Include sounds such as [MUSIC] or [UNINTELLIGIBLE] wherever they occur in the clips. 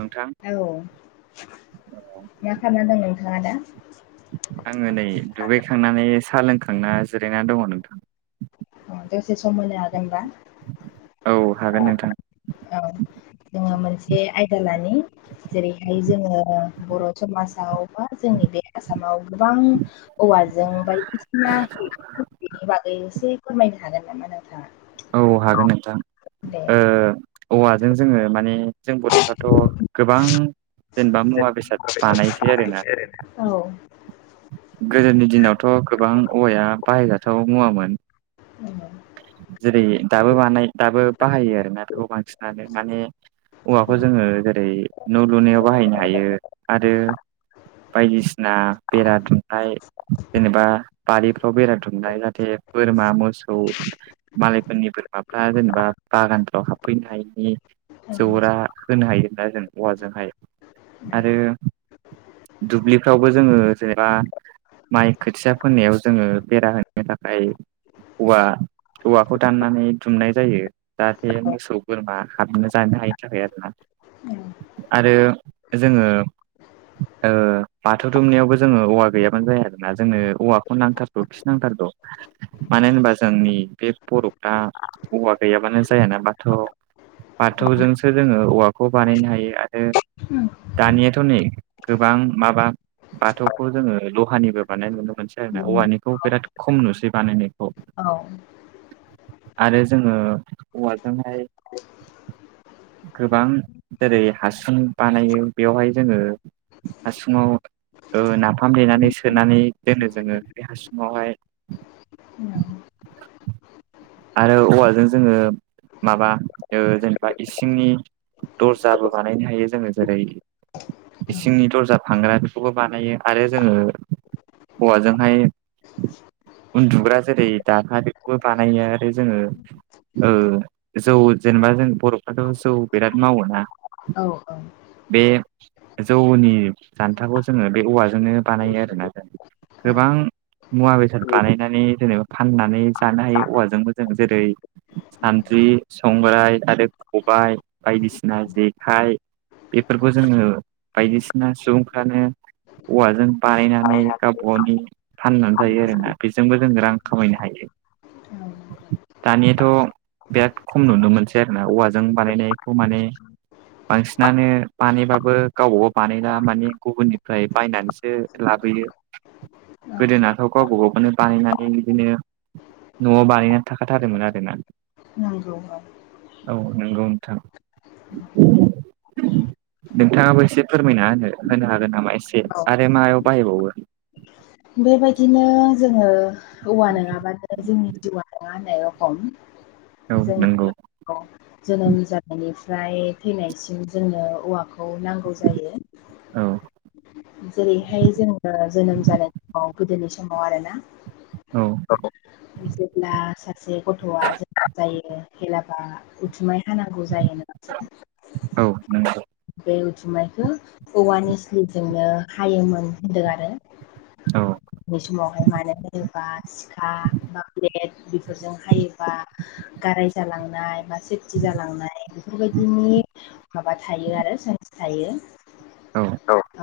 नोंथां औ मा खामना दं नोंथाङा दा? आङो नै दुगैखांनानै साहा लोंखांना जिरायना दङ नोंथां। अ' दसे सम होनो हागोनबा। औ हागोन नोंथां। औ जोङो मोनसे आयदा लानि जेरैहाय जोङो बर' समाजाव बा जोंनि बे आसामाव गोबां औवाजों बायदिसिना [UNINTELLIGIBLE] बागै एसे फोरमायनो हागोन नामा नोंथाङा। औ हागोन नोंथां दे ओ औवाजों जोङो माने जों बर'फ्राथ' गोबां जेनेबा मुवा बेसाद बानायनोसै आरोना औ गोदोनि दिनावथ' गोबां औवाया बाहायजाथाव मुवामोन [INAUDIBLE] जेरै दाबो बानाय दाबो बाहायो आरोना बेफोरखौ बांसिनानो माने औवाखौ जोङो जेरै न' लुनायाव बाहायनो हायो आरो बायदिसिना बेरा दुमनाय जेनेबा बारिफ्राव बेरायथुमनाय जाहाथे बोरमा मोसौ मालायफोरनि बोरमाफ्रा जेनेबा बागानफ्राव हाबफैनो हायिनि जौरा होनो हायोब्ला जों औवाजोंहाय आरो दुब्लिफ्रावबो जोङो जेनेबा माइ खोथिया फोननायाव जोङो बेरा होनो थाखाय औवा औवाखौ दाननानै दुमनाय जायो जाहाथे मोसौ बोरमा हाबनो जानो हायिनि थाखाय आरो ना। आरो जोङो बाथौ दुमनायावबो जोङो औवा गैयाबानो जाया आरोना जोंनो औवाखौ नांथारद' खि नांथारद' मानो होनबा जोंनि बे बर'फ्रा हवा गैयाबानो जाया नाबाथ' बाथौजोंसो जोङो औवाखौ बानायनो हायो आरो दानियाथ' नै गोबां माबा बाथौ खौ जोङो लहानिबो बानायनाय नुनो मोनसै आरो ना औवानिखौ बिराद खम नुसै बानायनायखौ औ आरो जोङो औवाजोंहाय गोबां जेरै हासन बानायो बेवहाय जोङो। आस म नाफाम देनानै सोनानै दोनो जोङो बे हासुङावहाय औ आरो औवाजों जोङो माबा जेनेबा इसिंनि दर्जाबो बानायनो हायो जोङो जेरै इसिंनि दर्जा फानग्रा बेखौबो बानायो आरो जोङो हौवाजोंहाय उन्दुग्रा जेरै दाखाबो बानायो आरो नथाय जोङो जौ जेनेबा जों बर'फ्राथ' जौ बिराद मावोना। औ औ। बे जौनि जान्थाखौ जोङो बे औवाजोंनो बानायो आरोोना जों गोबां औ मुवा बेसाद बानायनानै जेनेबा फाननानै जानो हायो औवाजोंबो जों जेरै सानद्रि संग्राय आरो खबायाइ बायदिसिना जेखाइ बेफोरखौ जोङो बायदिसिना सुबुंफ्रानो औवाजों बानायनानै गावबाग गावनि फाननानै जायो आरोना बि जोंबो जों रां खामायनो हायो। औ दानियाथ' बिराद खम नुनो मोनसै आरोोना औवाजों बानायनायखौ माने बांसिनानो बानायबाबो गावबागाव बानायना माने गुबुननिफ्राय बायनानैसो लाबोयो। [INAUDIBLE] औ गोदोनाथ' गावबा गावखौनो बानायनानै बिदिनो न'आव बानायना थाखाथारोमोन आरोना। [UNINTELLIGIBLE] औ नंगौ नोंथां। [INAUDIBLE] नोंथाङाबो एसे फोरमायना होनो होनो हागोन नामा एसे औ आरो मायाव बाहायबावो? बेबायदिनो जोङो औवा नङाबानो जोंनि जिउवा नङा जेरखम औ जों नंगौ जोनोम जानायनिफ्राय थैनायसिम जोंनो औवाखौ खौ नांगौ जायो औ जेरैहाय जोङो जोनोम जानाय औ गोदोनि समाव आरोना। औ। जेब्ला सासे गथ'आ जोनोम जायो हेलाबा उथुमाय हानांगौ जायोमोन। [INAUDIBLE] औ नंगौ। बे उथुमैखो औवानि सिलिबजोंनो हायोमोन होन्दों आरो। औ उन्दै समावहाय मानो होनोबा सिखा बा ब्लेट बेफोरजों हायोबा गाराय जालांनाय बा सेफटि जालांनाय बेफोरबायदिनि माबा थायो आरो सान्स थायो। औ।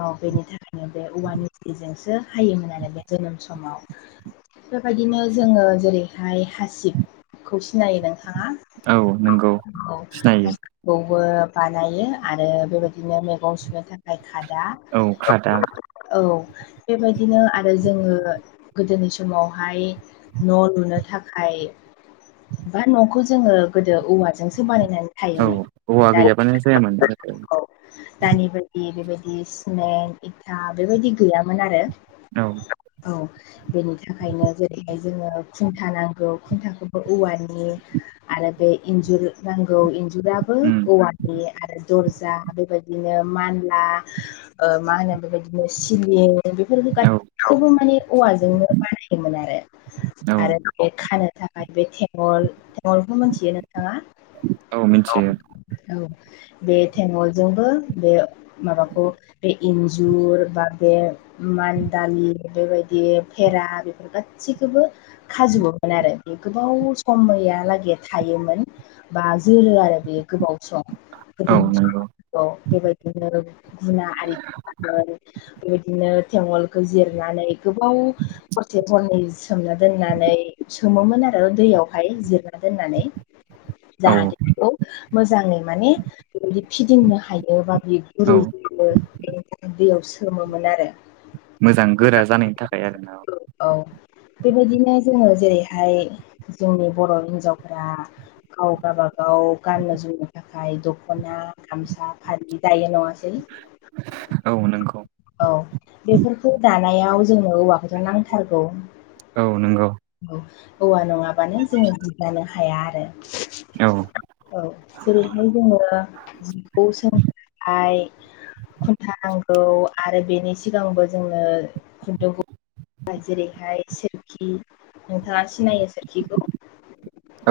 औ बेनि थाखायनो बे औवानि एफटिजोंसो हायोमोन आरो बे जोनोम समाव। बेबायदिनो जोङो जेरैहाय हासिबखौ सिनायो नों थाङा औ नंगौ औ। सिनायो बेखौबो बानायो आरो बेबायदिनो मैगं सुनो था खाय खादा औ खादा औ बेबायदिनो आरो जोङो गोदोनि समावहाय न' लुनो थाखाय बा न'खौ जोङो गोदो औवाजोंसो बानायनानै औ थायोमोन। औवा गैयाबानो जायामोन गोदो दानि बायदि बेबायदि स्मेन्ट इथा बेबायदि गैयामोन आरो। औ। औ। बेनि थाखायनो जेरैहाय जोङो खुन्था नांगौ खुन्थाखौबो औवानि आरो बे इन्जुर नांगौ इन्जुराबो उम औवानि आरो दरजा बेबायदिनो मानला ओ मा होनो बेबायदिनो सिलिं बेफोरखौ औ [UNINTELLIGIBLE] बेखौबो माने औवाजोंनो बानायोमोन आरो औ आरो बे खानो थाखाय बे थेङल थेङलखौ मिथियो नोंथाङा? औ मिन्थियो। औ बे थेङलजोंबो बे माबाखौ बे इन्जुर बा बे मान दालि बेबायदि फेरा बेफोर गासिखोबो खाजोबोमोन आरो बे गोबाव समयालागै थायोमोन। बा जोरो आरो बेयो गोबाव सम औ गोदोनि नंगौ सम बेबायदिनो गुना आरि बेबायदिनो थेङल खौ जिरनानै गोबाव हरसे हरनै सोमना दोननानै सोमोमोन आरो दैयावहाय जिरना दोननानै औ जाहाथे बेखौ मोजाङै माने बेबायदि फिदिंनो हायो बा बे औ रुइबो बेनि थाखाय दैयाव सोमोमोन आरो। मोजां गोरा जानायनि थाखाय आरो ना औ। औ बेबायदिनो जोङो जेरैहाय जोंनि बर' हिन्जावफोरा गाव गाबागाव गाननो जोमनो थाखाय दख'ना गामसा फालि दायो नङासै औ नंगौ औ बेफोर खौ दानायाव जोंनो औवाखौथ' नांथारगौ। औ नंगौ औ औवा नङाबानो जोङो जि जानो हाया आरो। औ औ जेरैहाय जोङो जिखौ सोंनोहाय खुन था नांगौ आरो बेनि सिगांबो जोंनो खुन्दुंखौ जेरैहाय सोरखि नोंथाङा सिनायो सोरखिखौ?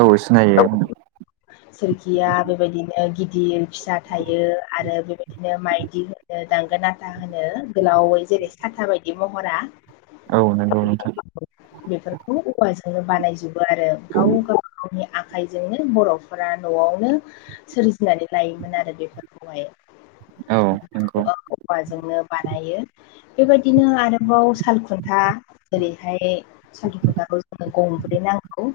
औ सिनायो सोरखिया बेबायदिनो गिदिर फिसा थायो आरो बेबाय बिदिनो माइदि होनो दांगोन नाथा होनो गोलावै जेरै साथा बायदि महरा औ नंगौ नोंथां बेफोरखौ औवाजोंनो बानायजोबो आरो गाव गाव गावनि आखाइजोंनो बर'फोरा न'आवनो सोरजिनानै लायोमोन आरो बेफोरखौहाय। औ नंगौ औवाजोंनो बानायो बेबायदिनो आरोबाव साल खुन्था जेरैहाय साल खुन्थाखौ जोंनो गंब्रै नांगौ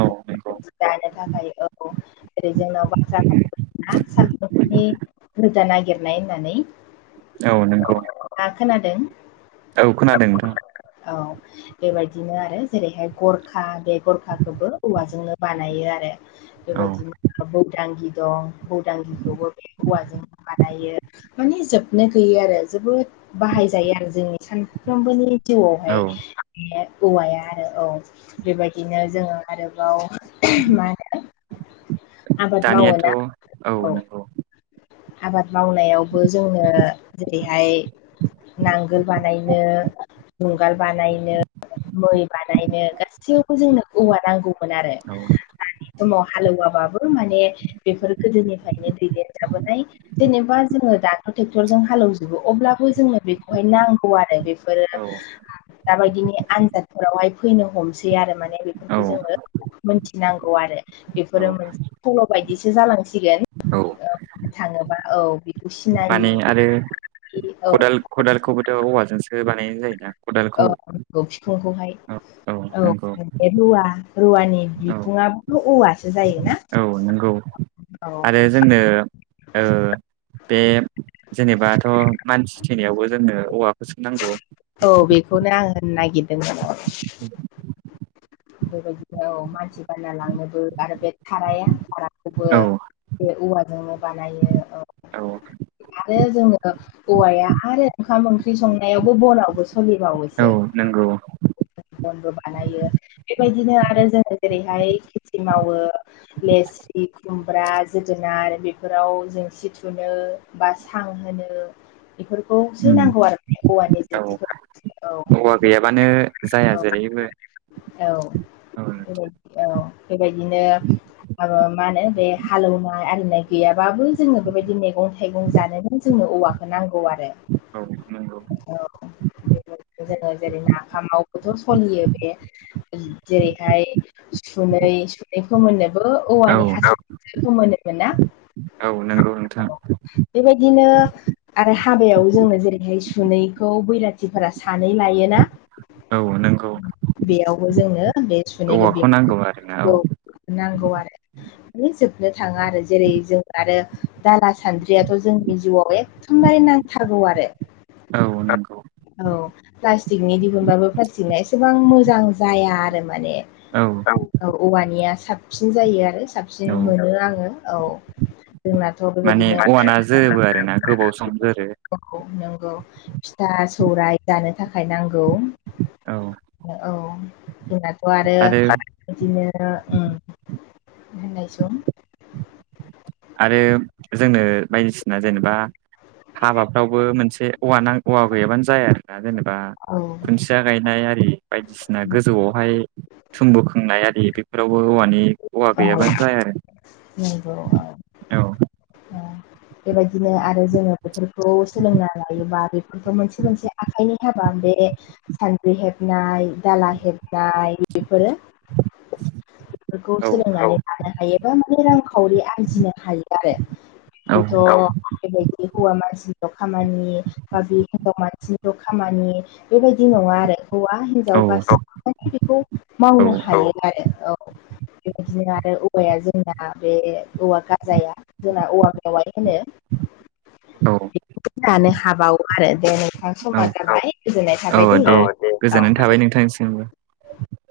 औ नंगौ दानो थाखाय औ जेरै जोंनाव बाथ्रा फाव दंना साल खुन्थानि रोदा नागिरनाय होननानै। औ नंगौ नोंथाङा खोनादों? औ खोनादों नोंथां। औ बेबायदिनो आरो जेरैहाय गरखा बे गरखखौबो औवाजोंनो बानायो आरो। औ बेबायदिनो बौदांगि दं बौदांगिखौबो बे औवाजों बानायो माने जोबनो गैयो आरो जोबोद बाहायजायो आरो जोंनि सान फ्रोमबोनि जिउआवहाय औ बे औवाया आरो औ बेबायदिनो जोङो आरोबाव मा होनो आबाद मावो दानियाथ' ना औ आबाद मावनायावबो जोङो जेरैहाय नांगोल बानायनो जुंगाल बानायनो मै बानायनो गासैयावबो जोंनो औवा नांगौमोन आरो। औ दानि समाव हालौवाबाबो माने बेफोर गोदोनिफ्रायनो दैदेनजाबोनाय। जेनेबा जोङो दाथ' ट्रेक्टरजों हालेवजोबो अब्लाबो जोंनो बेखौहाय नांगौ आरो बेफोरो औ दाबायदिनि आनजादफोरावहाय फैनो हमसै आरो माने औ बेफोरखौ जोङो मोनथिनांगौ आरो औ बेफोरो मोनसे सल' बायदिसो जालांसिगोन। औ ओ थाङोबा औ बेखौ माने आरो सिनायि औ खदाल खदालखौबोथ' औवाजोंसो बानायनाय जायोना। औ खदालखौ नंगौ फिखुंखौहाय औ औ नंगौ रुवा रुवानि बिखुङाबोथ' औवासो जायोना। नोंगौ औ आरो जोंनो ओ बे जेनेबाथ' मानसि थैनायावबो जोंनो औवाखौ सो नांगौ। औ बेखौनो आं होननो नागिरदों मोन। बेबायदिनो औ मानसि बानना लांनोबो आरो बे धाराया दाराखौबो। औ बे औवाजोंनो बानायो औ आरो जोङो औवाया आरो ओंखाम ओंख्रि संनायावबो बनावबो औ सोलिबावोसो। नंगौ बनबो बानायो बेबायदिनो आरो जोङो जेरैहाय खेथि मावो लेस खुमब्रा जोगोनार बेफोराव जेंसि थुनो बा सां होनो बेफोरखौसो उम नांगौ आरो औवानि औ जेंसिफोरा औवा गैयाबानो जाया औ जेरैबो औ औ बेबायदि औ बेबायदिनो आरो मा होनो बे हालेवनाय आरिनाय गैयाबाबो जोङो बेबायदि मैगं थाइगं जानोनो जोंनो औवा खौ नांगौ आरो औ नंगौ औ बेफोरखो जोङो जेरै नाफामावबोथ' सोलियो बे उम जेरैहाय सुनै सुनै फोमोननोबो औ औवानि हासुं आवसो फोमोनोमोन ना नोंगौ नोंथां बेबायदिनो आरो हाबायाव जोंनो जेरैहाय सुनैखौ बैराथिफोरा सानै लायोना औ नोंगौ बेयावबो जोंनो बे सुनै आरोना औ [INAUDIBLE] नांगौ आरो माने जोबनो थाङा आरो जेरै जों आरो दाला सान्द्रियाथ' जोंनि जिउआव एखथमबारे नांथारगौ आरो औ नंगौ औ प्लास्टिकनि दिहुनबाबो प्लास्टिकनिया एसेबां मोजां जाया आरो माने औ औवानिया साबसिन जायो आरो औ साबसिन मोनो आङो औ जोंनाथ' माने बेबायदिनो औवाना जोरोबो आरोना गोबाव सम जोरो [UNINTELLIGIBLE] औ नंगौ फिथा सौराय जानो थाखाय नांगौ औ औ जोंनाथ' आरो बिदिनो उम होननाय सं आरो जोंनो बायदिसिना जेनेबा हाबाफ्रावबो मोनसे औवा नांग औवा गैयाबानो जाया दा जेनेबा औ खुन्थिया गायनाय आरि बायदिसिना गोजौआवहाय थुमबु खोंनाया आरि बेफोरावबो औवानि औवा औ गैयाबानो जाया आरो नंगौ औ औ नङा बेबायदिनो आरो जोङो बेफोरखौ सोलोंना लायोबा बेफोरखौ मोनसे मोनसे आखाइनि हाबा बे सान्द्रि हेबनाय दाला हेबनाय बेफोरो बेफोरखौ औ सोलोंनानै लानो हायोबा माने रांखावरि आरजिनो हायो आरो औ बेखौथ' बेबायदि हौवा मानसिल' खामानि बा बे हिनजाव मानसिनिल' खामानि बेबायदि नङा आरो हौवा औ हिन्जाव गासिबो बेखौ मावनो हायो आरो औ बेबायदिनो आरो औवाया जोंना बे औवा गाजाया जोंना औवा मेवाइ होनो औ बे जानो हाबावो आरो दे नोंथां समाज जाबाय गोजोननाय थाबाय थाबायदै औ दे औ गोजोन